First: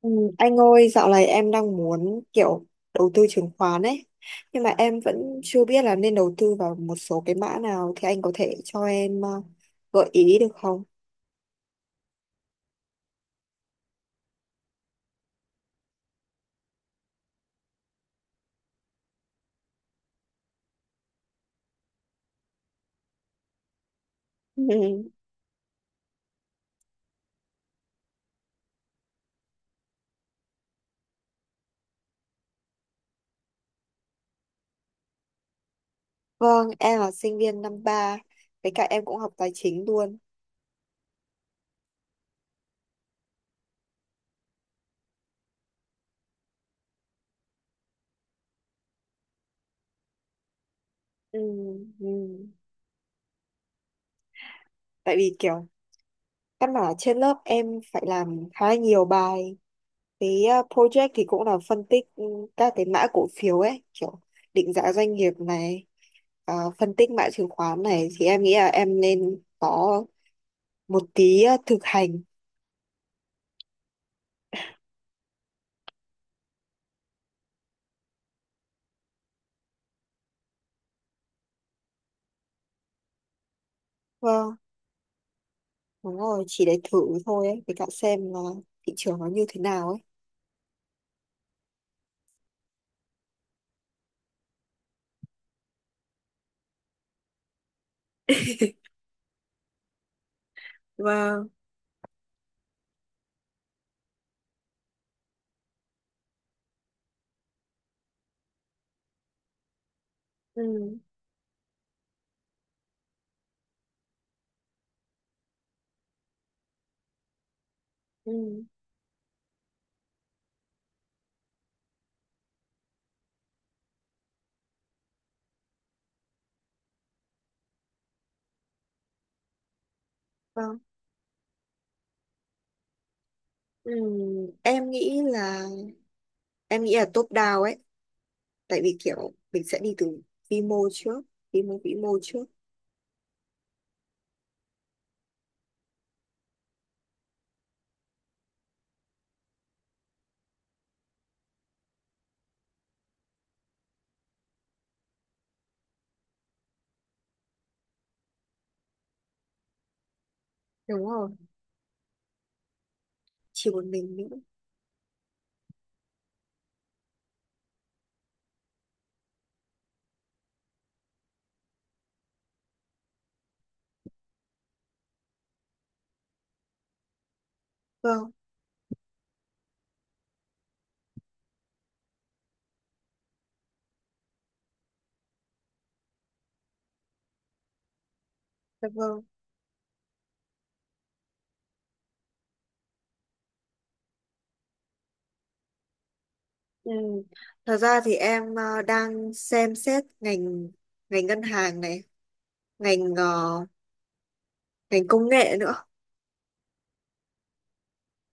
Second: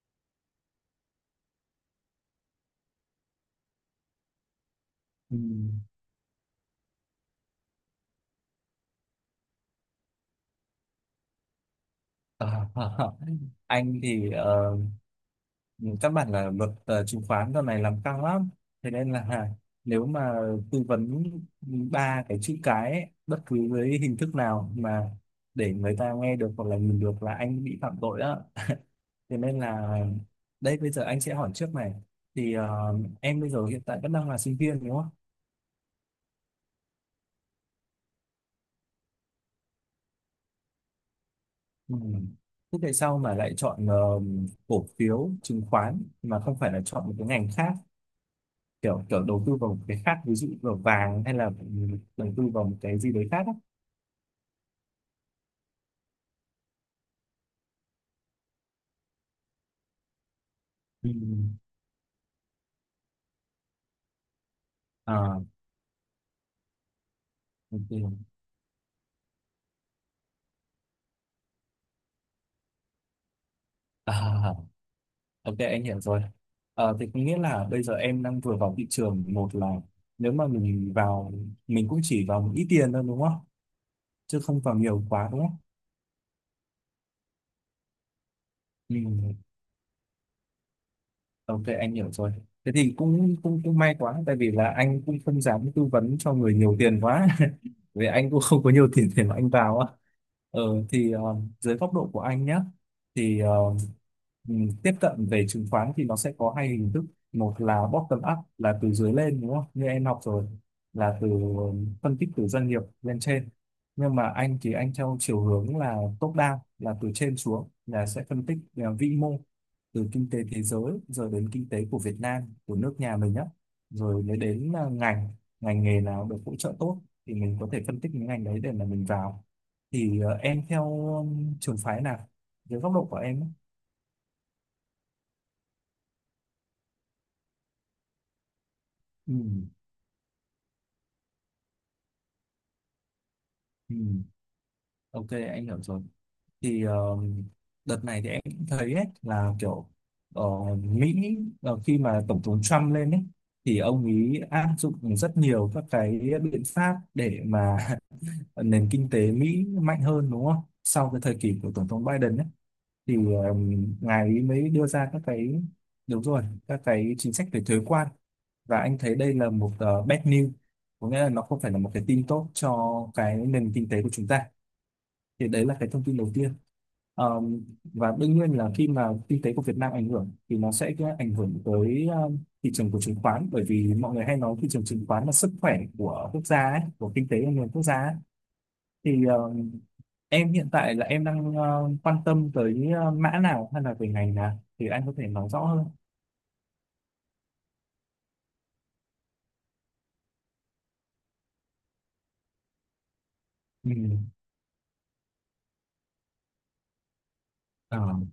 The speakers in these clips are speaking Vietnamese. Ừ, Anh ơi, dạo này em đang muốn kiểu đầu tư chứng khoán ấy, nhưng mà em Ừ. vẫn chưa biết là nên đầu tư vào một số cái mã nào thì anh có thể cho em gợi ý được không? Ờ, anh thì các bạn là luật chứng khoán giờ này làm căng lắm, thế nên là nếu mà tư vấn ba cái chữ cái ấy, bất cứ với hình thức nào Ừ. mà để người ta nghe được hoặc là nhìn được là anh bị phạm tội đó, thế nên là đây bây giờ anh sẽ hỏi trước này thì em bây giờ hiện tại vẫn đang là sinh viên đúng không? Vâng, em là sinh viên năm ba, với cả em cũng học tài chính luôn. Ừ. Thế tại sao mà lại chọn cổ phiếu chứng khoán mà không phải là chọn một cái ngành khác, kiểu kiểu đầu tư vào một cái khác ví dụ vào vàng hay Ừ, là ừ. đầu tư vào một cái gì đấy khác á? Tại vì kiểu căn bản là trên lớp em phải làm khá là nhiều bài cái project Ừ. thì cũng là phân tích các cái mã cổ phiếu ấy kiểu định giá doanh nghiệp À, này phân tích mã chứng khoán ok. này thì em nghĩ là em nên có một tí thực hành. À, ok, anh hiểu rồi. À, thì có nghĩa là bây giờ em đang vừa vào thị trường, một là nếu mà mình vào mình cũng chỉ vào một ít tiền thôi đúng không, chứ Vâng, không vào nhiều quá đúng không? đúng rồi, chỉ để thử thôi ấy, với cả xem là thị Ừ. trường nó như thế nào ấy. Ok, anh hiểu rồi. Thế thì cũng cũng cũng may quá, tại vì là anh cũng không dám tư vấn cho người nhiều tiền quá. Vì anh cũng không có nhiều tiền để mà anh vào á. Ờ thì Vâng. dưới góc độ của anh nhé, thì tiếp cận về chứng khoán thì nó sẽ có hai hình thức. Một là bottom up là từ dưới lên đúng không? Như em học rồi, Ừ. là từ phân tích từ doanh nghiệp lên trên. Nhưng mà anh thì anh theo chiều hướng là top down là từ trên xuống, là sẽ phân tích Ừ. Vĩ mô từ kinh tế thế giới rồi đến kinh tế của Việt Nam, của nước nhà mình á, rồi mới đến à, ngành ngành nghề nào được hỗ trợ tốt thì mình có thể phân tích những ngành đấy để mà mình vào. Thì em Vâng. theo trường phái nào dưới góc độ của em á? Ừ. em nghĩ là em nghĩ là top down ấy, tại vì kiểu mình Ừ, sẽ đi từ vi mô trước vi mô vĩ mô trước. ừ, ok anh hiểu rồi. Thì đợt này thì em cũng thấy ấy, là kiểu ờ, Mỹ, khi mà tổng thống Trump lên ấy thì ông ấy áp dụng rất nhiều các cái biện pháp để mà nền kinh tế Mỹ mạnh hơn đúng không? Đúng Sau cái rồi, thời kỳ của Tổng thống Biden ấy, thì chỉ một mình ngài nữa. ấy mới đưa ra các cái, đúng rồi, các cái chính sách về thuế quan, và anh thấy đây là một bad news, có nghĩa là nó không phải là một cái tin tốt cho cái nền kinh tế của chúng ta. Thì đấy là cái thông tin đầu tiên. Và Vâng. đương nhiên là khi mà kinh tế của Việt Nam ảnh hưởng thì nó sẽ có ảnh hưởng tới thị trường của chứng khoán, bởi vì mọi người hay nói thị trường chứng khoán là sức khỏe của quốc gia ấy, của kinh tế của nền quốc gia ấy. Dạ vâng. Thì em hiện tại là em đang quan tâm tới mã nào hay là về ngành nào thì anh có thể nói rõ hơn. Ừ. Thật ra thì em đang xem xét ngành ngành ngân hàng này, ngành Ừ. ngành công nghệ nữa. À,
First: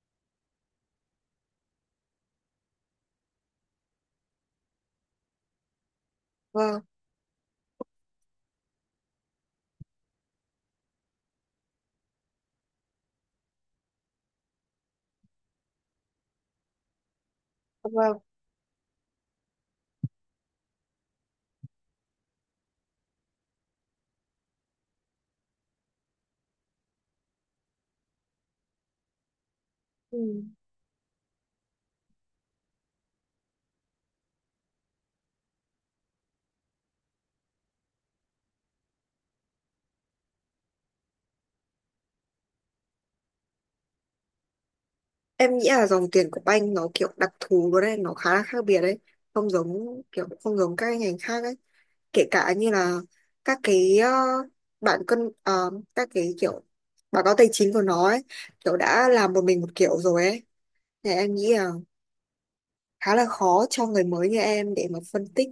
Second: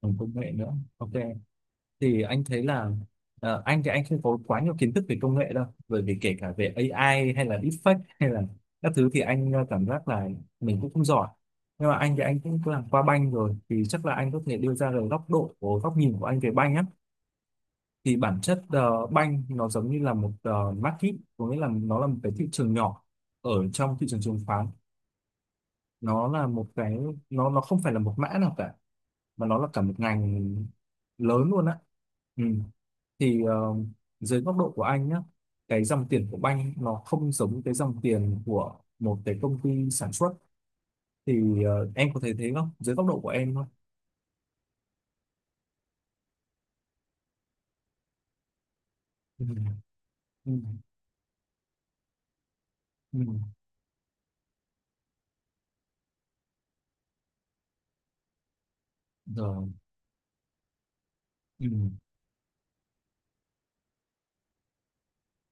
còn công nghệ nữa. Ok. Thì anh thấy là anh thì anh không có quá nhiều kiến thức về công nghệ đâu. Bởi vì kể cả về Vâng, AI hay là deepfake hay là các thứ thì anh cảm giác là mình cũng không giỏi. Nhưng mà anh thì anh cũng làm qua banh rồi thì chắc là anh có thể đưa ra được góc độ, của góc nhìn của anh về banh á. dạ Thì vâng. bản chất banh nó giống như là một market, có nghĩa là nó là một cái thị trường nhỏ ở trong thị trường chứng khoán. Nó là một cái, nó không phải là một mã nào cả, mà nó là cả một ngành Ừ. lớn luôn á. Ừ. Thì dưới góc độ của anh nhá, cái dòng tiền của banh nó không giống cái dòng tiền của một cái công ty sản xuất. Thì em có thể thấy thế không dưới góc độ của em thôi? Em nghĩ là dòng tiền của banh nó kiểu đặc thù luôn đấy, nó khá là khác biệt đấy, Ừ. Ừ. không giống các cái ngành khác ấy. Kể cả như là Ừ. các cái bạn cân các cái kiểu báo cáo tài chính của nó ấy, kiểu đã làm một mình Rồi. một kiểu rồi ấy. Thì em nghĩ Ừ. là khá là khó cho người mới như em để mà phân tích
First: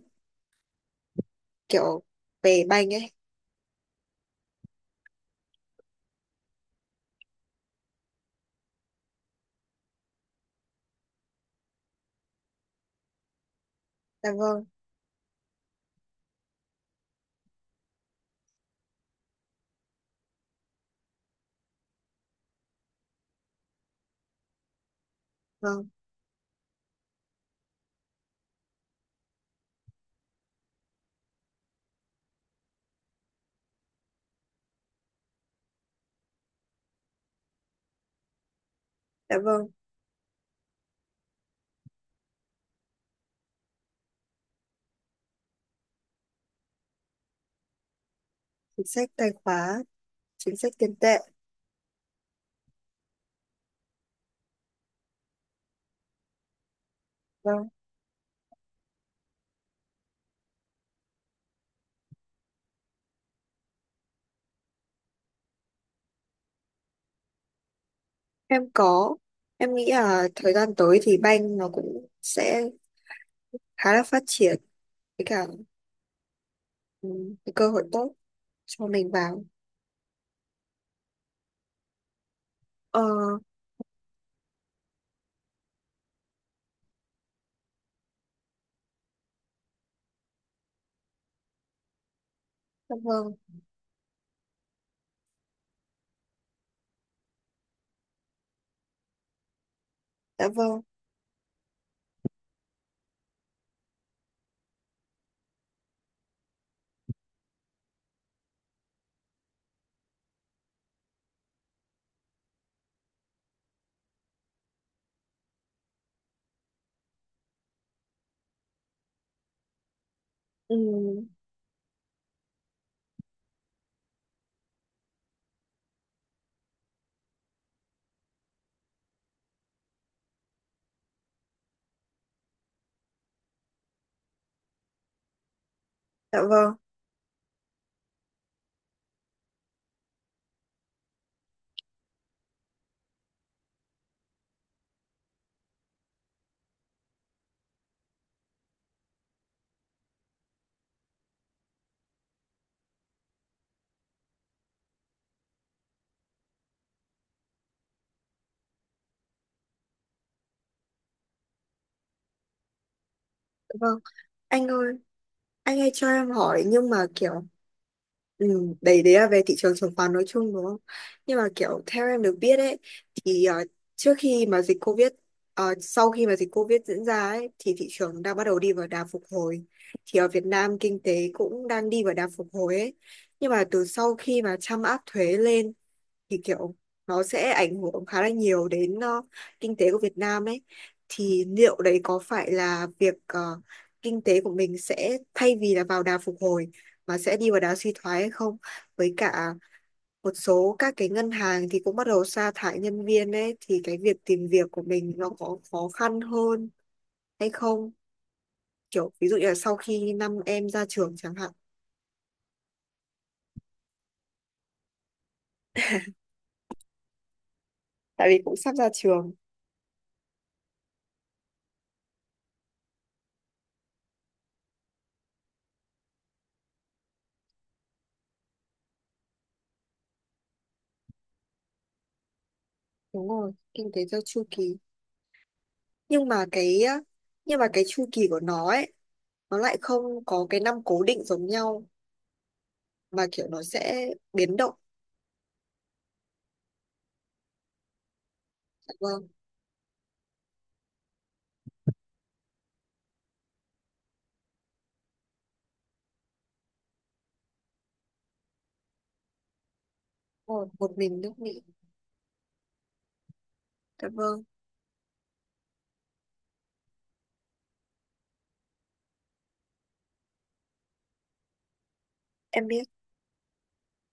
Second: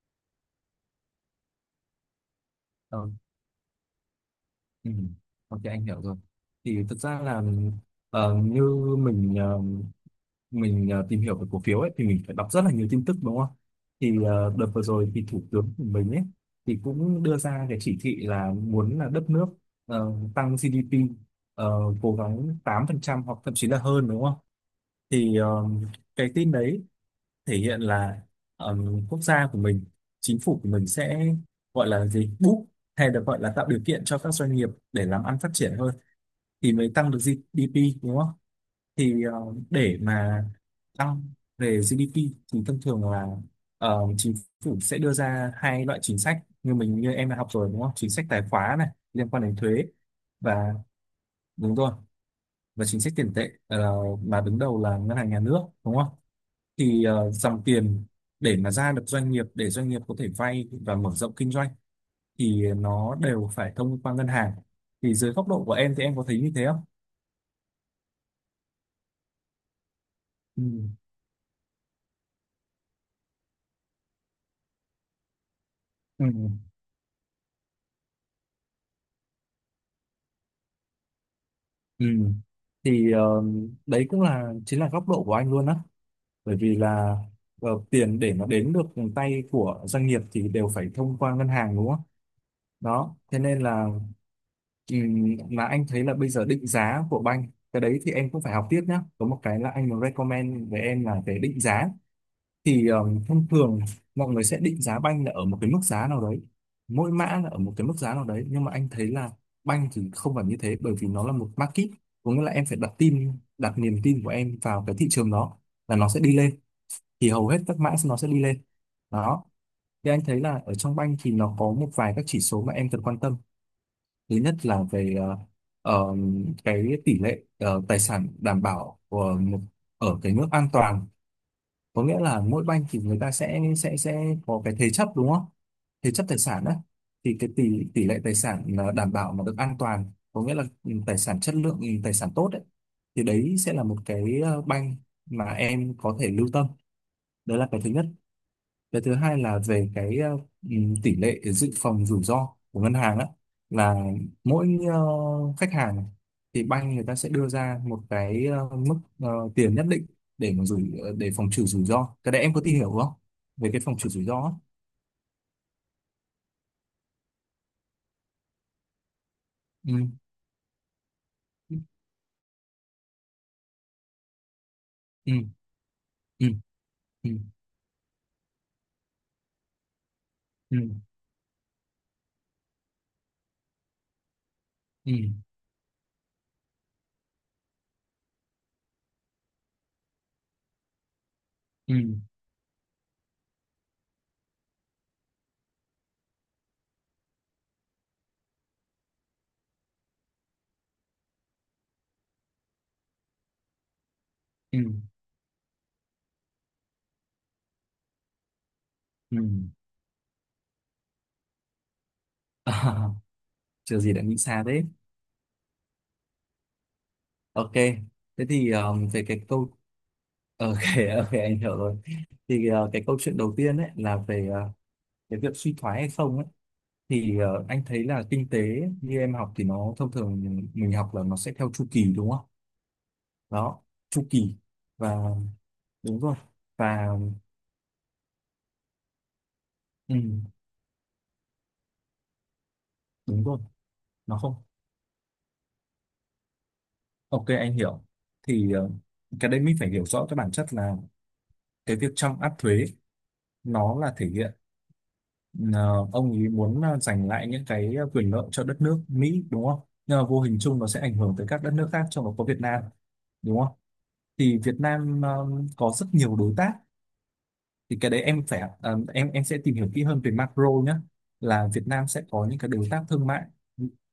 kiểu về banh Ờ. ấy. Ừ. Ok anh hiểu rồi. Thì thực ra là như mình ờ, mình tìm hiểu về cổ phiếu ấy thì mình phải đọc rất là nhiều tin tức đúng không? Thì Dạ vâng. đợt vừa rồi thì thủ tướng của mình ấy thì cũng đưa ra cái chỉ thị là muốn là đất nước tăng GDP, ờ, cố gắng 8% hoặc thậm chí là hơn đúng không? Thì Vâng. cái tin đấy thể hiện là ờ, quốc gia của mình, chính phủ của mình sẽ, gọi là gì? Boost, hay được gọi là tạo điều kiện cho các doanh nghiệp để làm ăn phát triển hơn thì mới tăng được GDP đúng không? Thì Dạ vâng. để mà tăng về GDP thì thông thường là chính phủ sẽ đưa ra hai loại chính sách, như mình như em đã học rồi đúng không? Chính sách tài khóa Chính này sách tài liên quan đến khóa, thuế, chính sách và tiền tệ. đúng rồi, và chính sách tiền tệ, mà đứng đầu là ngân hàng nhà nước đúng không? Thì dòng Vâng. tiền để mà ra được doanh nghiệp, để doanh nghiệp có thể vay và mở rộng kinh doanh thì nó đều phải thông qua ngân hàng. Thì dưới góc độ của em thì em có thấy như thế không? Em có, em nghĩ là thời Ừ. gian tới thì banh nó cũng sẽ khá là phát triển, với cả Ừ. ừ, cái cơ hội tốt cho mình vào. Ừ. Ờ, Thì đấy cũng là chính là góc độ của anh luôn á, bởi vì là tiền để mà đến được tay của doanh nghiệp thì đều phải thông qua ngân hàng đúng không? dạ Đó, vâng. thế nên là mà anh thấy là bây giờ định giá của banh, cái đấy thì em cũng phải học tiếp nhá. Có một cái là anh muốn Dạ recommend vâng. với em là về định giá, thì thông thường mọi người sẽ định giá banh là ở một cái mức giá nào đấy, mỗi mã là ở một cái mức giá nào đấy, nhưng mà anh thấy là banh thì không phải như thế, bởi vì nó là một market, có nghĩa là em phải đặt tin, đặt niềm tin của em vào cái thị trường đó là nó sẽ đi lên thì hầu hết các mã nó sẽ đi lên. Đó, thì anh thấy là ở ừ, trong banh thì nó có một vài các chỉ số mà em cần quan tâm. Thứ nhất là về ờ, cái tỷ lệ tài sản đảm bảo của một, ở cái mức an toàn, có nghĩa là mỗi banh thì người ta sẽ có cái thế chấp đúng không, thế chấp dạ tài sản đó. vâng. Thì cái tỷ tỷ lệ tài sản là đảm bảo mà được an toàn, có nghĩa là tài sản chất lượng, tài sản tốt đấy, thì đấy sẽ là một cái banh mà em có thể lưu tâm. Đấy là cái thứ nhất. Cái thứ hai là về cái tỷ lệ dự phòng rủi ro của ngân hàng á, là mỗi khách hàng thì bank người ta sẽ đưa ra một cái mức tiền nhất định để mà để phòng trừ rủi ro. Cái đấy em có tìm hiểu không? Về Dạ cái phòng vâng. trừ rủi ro á. Anh ơi, anh ơi cho em hỏi, nhưng mà kiểu Ừ, đấy đấy là về thị trường chứng Ừ. khoán nói chung đúng không? Nhưng mà kiểu theo em được biết ấy, thì trước khi mà dịch Covid, Ừ. Sau khi mà Ừ. dịch Covid diễn ra Ừ. ấy, thì thị trường đang bắt đầu đi vào đà phục hồi. Thì ở Việt Nam Ừ. kinh tế cũng đang đi vào đà phục hồi ấy. Nhưng mà từ sau khi mà Trump áp Ừ. thuế lên thì kiểu nó sẽ ảnh hưởng khá là nhiều đến kinh tế của Việt Nam ấy, thì liệu Ừ. đấy có phải là việc kinh tế của mình sẽ thay vì là vào đà phục hồi mà sẽ đi vào đà suy thoái hay không, với cả một số các cái ngân hàng thì cũng bắt đầu sa thải nhân viên ấy, thì cái việc tìm việc Ừ. của mình nó có khó khăn hơn hay không, kiểu ví dụ Ừ. như là sau khi năm em ra trường chẳng hạn, À, chưa gì đã nghĩ xa thế. Ok. tại vì Thế cũng thì sắp ra về trường. cái câu, ok, ok anh hiểu rồi. Thì cái câu chuyện đầu tiên ấy là về cái việc suy thoái hay không ấy, thì anh thấy là kinh tế như em học thì nó thông thường mình học là nó sẽ theo chu kỳ đúng không? Đúng rồi, Đó, kinh tế theo chu chu kỳ, kỳ, và đúng nhưng rồi, mà cái và nhưng mà cái chu kỳ của nó ấy, nó lại ừ, không có cái năm cố định giống nhau, mà đúng kiểu rồi, nó sẽ nó không, biến động. ok anh hiểu. Thì Dạ vâng. cái đấy mình phải hiểu rõ cái bản chất là cái việc trong áp thuế nó là thể hiện ờ, ông ấy muốn giành lại những cái quyền lợi cho đất nước Mỹ đúng không? Nhưng mà vô hình Ồ, chung nó một sẽ ảnh mình hưởng nước tới Mỹ. các đất nước khác trong đó có Việt Nam đúng không? Dạ vâng. Thì Việt Nam có rất nhiều đối tác. Thì cái đấy em phải em sẽ tìm hiểu kỹ hơn về macro nhé, là Việt Nam sẽ có những Em cái biết. đối tác thương mại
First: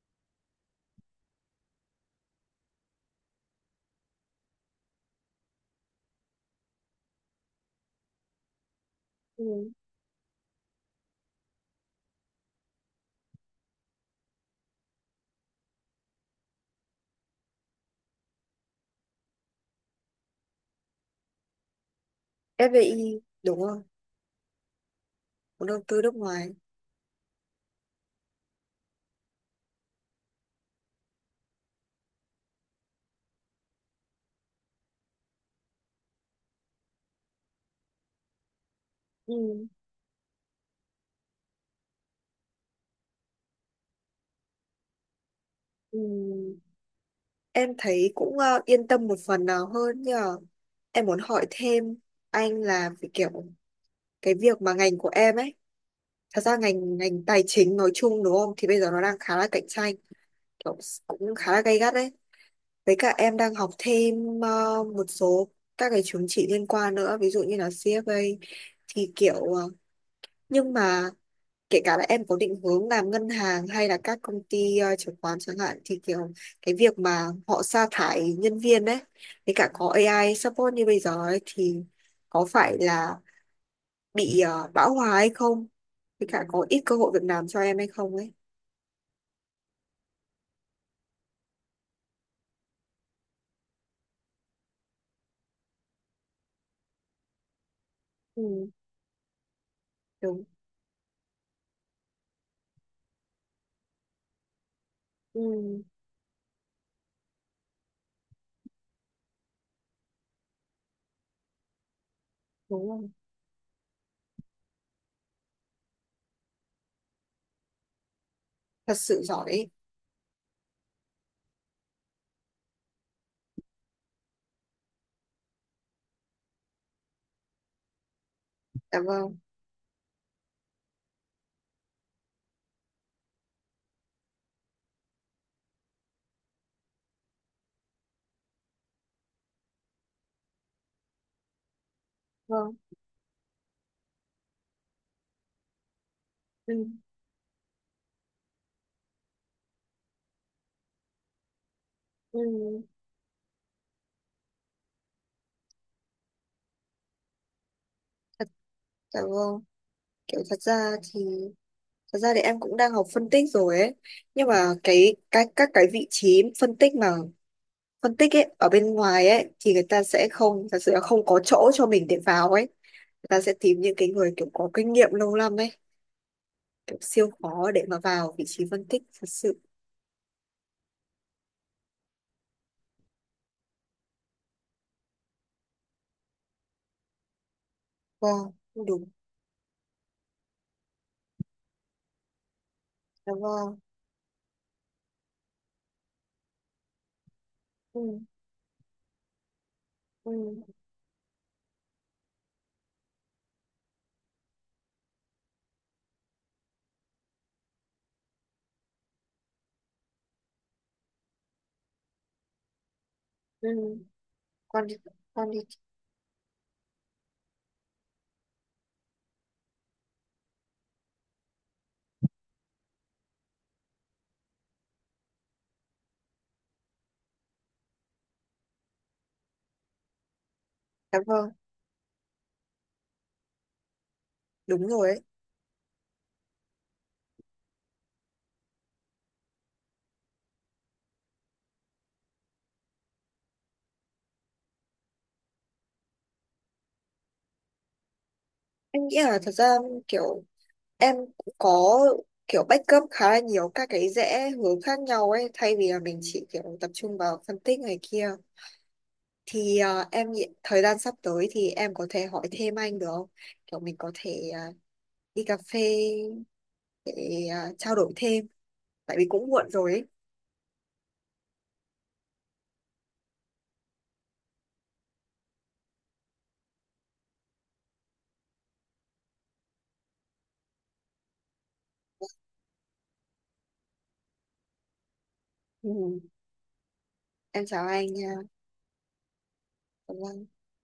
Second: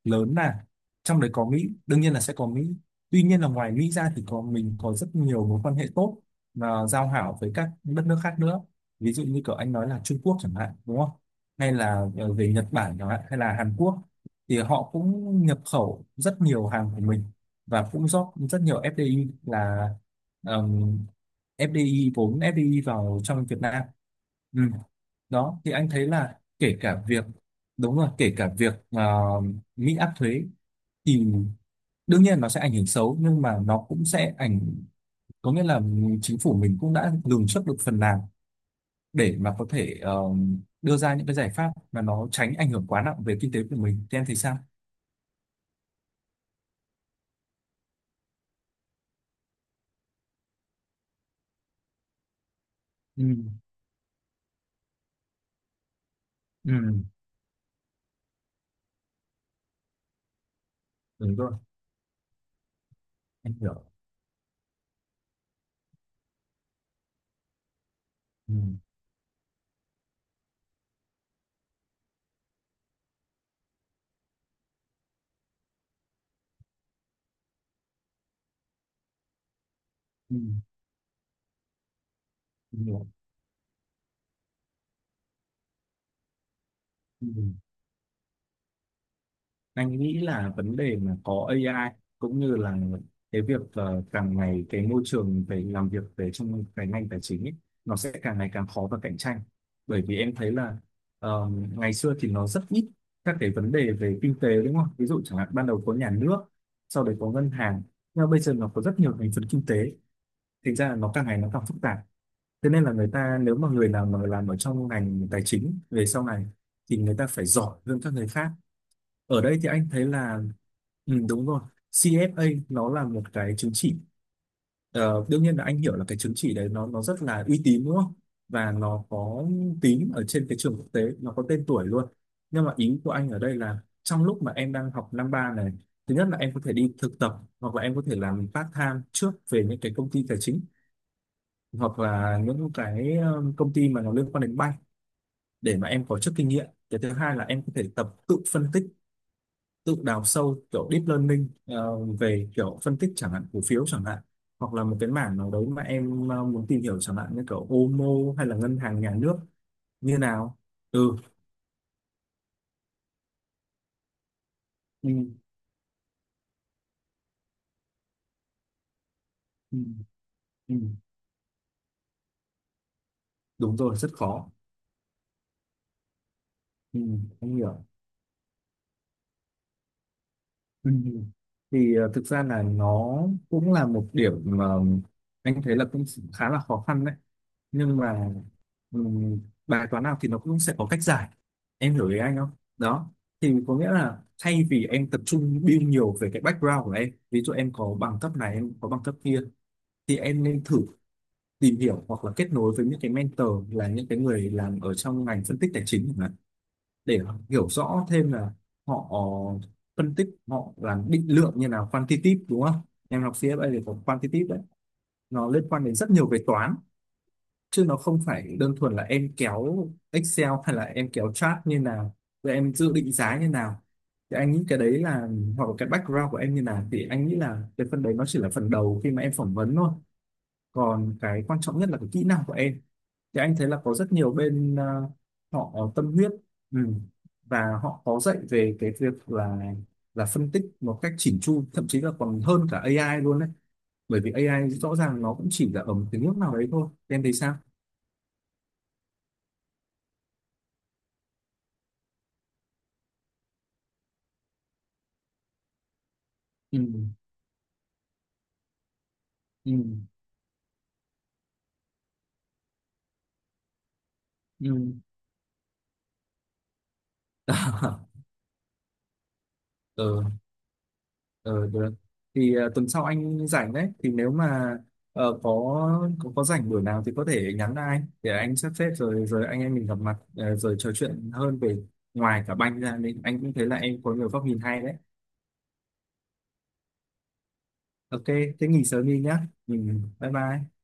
lớn, là trong đấy có Mỹ, đương nhiên là sẽ có Mỹ. Tuy nhiên là ngoài Mỹ ra thì có mình có rất nhiều mối quan hệ tốt và giao hảo với các đất nước khác nữa, ví dụ như kiểu Ừ. anh nói là Trung Quốc chẳng hạn, đúng không, hay là về Nhật Bản chẳng hạn hay là Hàn Quốc. Thì họ cũng nhập khẩu rất nhiều hàng của mình và cũng rót rất nhiều FDI, là FDI vốn FDI FDI vào trong Việt đúng không, Nam. Ừ. Đó vốn thì đầu anh tư thấy nước là ngoài. kể cả việc, đúng rồi, kể cả việc Mỹ áp thuế thì đương nhiên nó sẽ ảnh hưởng xấu, nhưng mà nó cũng sẽ ảnh có nghĩa là chính phủ mình cũng đã lường trước được phần nào để mà có Ừ. thể đưa ra những cái giải pháp mà nó tránh ảnh hưởng quá nặng về kinh tế của mình. Thì em thấy sao? Ừ. Em thấy cũng yên tâm một phần nào hơn, nhưng mà em muốn hỏi thêm anh là về Ừ. kiểu cái việc mà ngành của em ấy, thật ra ngành Ừ, ngành tài chính nói chung đúng không, thì bây giờ nó đang khá là cạnh tranh, kiểu cũng đúng rồi. khá là gay gắt đấy. Với cả em đang Anh học hiểu. thêm một số các cái chứng chỉ liên quan nữa, ví dụ như là CFA, Ừ. thì kiểu nhưng mà kể cả là em có định hướng làm ngân hàng hay là các công ty chứng khoán chẳng hạn, thì kiểu cái việc mà họ sa thải nhân viên đấy, với cả có AI Ừ, support như bây giờ ấy, thì có phải Em hiểu. là bị bão hòa hay không? Với cả có ít cơ hội việc Ừ. làm cho em hay không ấy. Anh nghĩ là vấn đề mà có AI cũng như là cái việc càng ngày cái môi trường về làm việc về trong cái ngành tài chính ấy, nó sẽ càng ngày Ừ, càng khó và cạnh tranh. Bởi vì em đúng. thấy là, ờ, ngày xưa thì nó rất ít các cái vấn đề về kinh tế, đúng không, ví dụ chẳng hạn ban Ừ, đầu có nhà nước, sau đấy có ngân hàng, nhưng mà bây giờ nó có rất nhiều thành phần kinh tế, thành ra là nó càng ngày nó càng phức tạp. Thế nên đúng là rồi. người ta, nếu mà người nào mà làm ở trong ngành tài chính về sau này, thì người ta phải giỏi hơn các người khác. Thật sự Ở giỏi đây ấy. thì anh thấy là, ừ, đúng rồi, CFA nó là một cái chứng chỉ. Ờ, đương nhiên là anh hiểu là cái chứng chỉ đấy nó rất là uy tín, đúng không? Và Dạ nó vâng. có tính ở trên cái trường quốc tế, nó có tên tuổi luôn. Nhưng mà ý của anh ở đây là trong lúc mà em đang học năm ba này, thứ nhất là em có thể đi thực tập hoặc là em có thể làm part time trước về những cái công ty tài chính hoặc là Vâng. những cái công ty mà nó liên quan đến bank, để mà em có chút kinh nghiệm. Ừ. Cái thứ hai là em có thể tập tự phân tích, tự đào sâu kiểu deep learning Ừ, về kiểu phân tích chẳng hạn cổ phiếu chẳng hạn, hoặc là một cái mảng nào đấy mà em muốn tìm hiểu, chẳng hạn như kiểu OMO thật. hay là ngân hàng nhà Dạ nước vâng. như kiểu nào. thật ra Ừ, thì Thật ra thì em cũng đang học phân tích rồi ấy, nhưng mà ừ, cái các cái vị trí phân tích mà phân tích ấy ở bên ngoài ấy thì ừ, người ta sẽ không ừ. thật sự là không có chỗ cho mình để vào ấy. Người ta sẽ Đúng tìm những rồi, cái rất người kiểu khó. có kinh nghiệm lâu năm ấy, kiểu Ừ, siêu em khó để hiểu. mà vào vị trí phân tích thật sự. Ừ. Ừ. Thì thực ra là nó cũng là một điểm mà anh thấy là cũng khá là khó khăn đấy, nhưng mà, Vâng. Đúng. ừm, bài toán nào thì nó cũng sẽ có cách giải, em hiểu ý anh không? Đó Dạ thì có vâng. nghĩa là thay vì em tập trung build nhiều về cái background của em, ví dụ em có bằng Ừ. cấp này em có bằng cấp kia, thì Ừ. em nên thử tìm hiểu hoặc là kết nối với những cái mentor là những cái người làm ở trong ngành phân tích tài chính chẳng hạn, để hiểu rõ thêm là họ phân tích, họ làm định lượng như nào, quantitative đúng không, em học CFA Ừ. thì có quantitative đấy, Con đi, nó con đi. liên quan đến rất nhiều về toán, chứ nó không phải đơn thuần là em kéo Excel hay là em kéo chart như nào rồi em dự định giá như nào. Thì anh nghĩ cái đấy là, hoặc là cái background của em như nào, thì anh nghĩ là cái phần đấy nó chỉ là phần đầu khi mà em phỏng vấn thôi, còn Dạ cái vâng, quan trọng nhất là cái kỹ năng của em. Thì anh thấy là có rất nhiều bên đúng rồi ấy. họ tâm huyết. Ừ. Và họ có dạy về cái việc là phân tích một cách chỉn chu, thậm chí là còn hơn cả AI luôn đấy, bởi vì AI rõ ràng nó cũng chỉ là ở một cái nước nào đấy thôi. Em thấy sao? Em nghĩ là thật ra kiểu Em cũng có kiểu backup khá là nhiều các cái rẽ hướng khác nhau ấy, thay vì là mình chỉ kiểu Ừ. tập trung vào phân tích này kia, Ừ. thì em nghĩ thời gian sắp tới thì em có thể hỏi thêm anh được không, kiểu mình có thể Ừ. đi cà phê để trao đổi thêm, tại vì cũng muộn rồi ấy. Ừ, ừ, được. Thì tuần sau anh rảnh đấy, thì nếu mà ờ, có, có rảnh buổi nào thì có thể nhắn lại anh để anh sắp xếp, rồi rồi anh em mình gặp mặt rồi trò chuyện hơn về ngoài cả banh ra, nên anh cũng thấy là em có nhiều góc nhìn hay đấy. Ừ. Em chào anh Ok, nha. thế nghỉ sớm đi nhá, ừ, Cảm bye ơn. bye.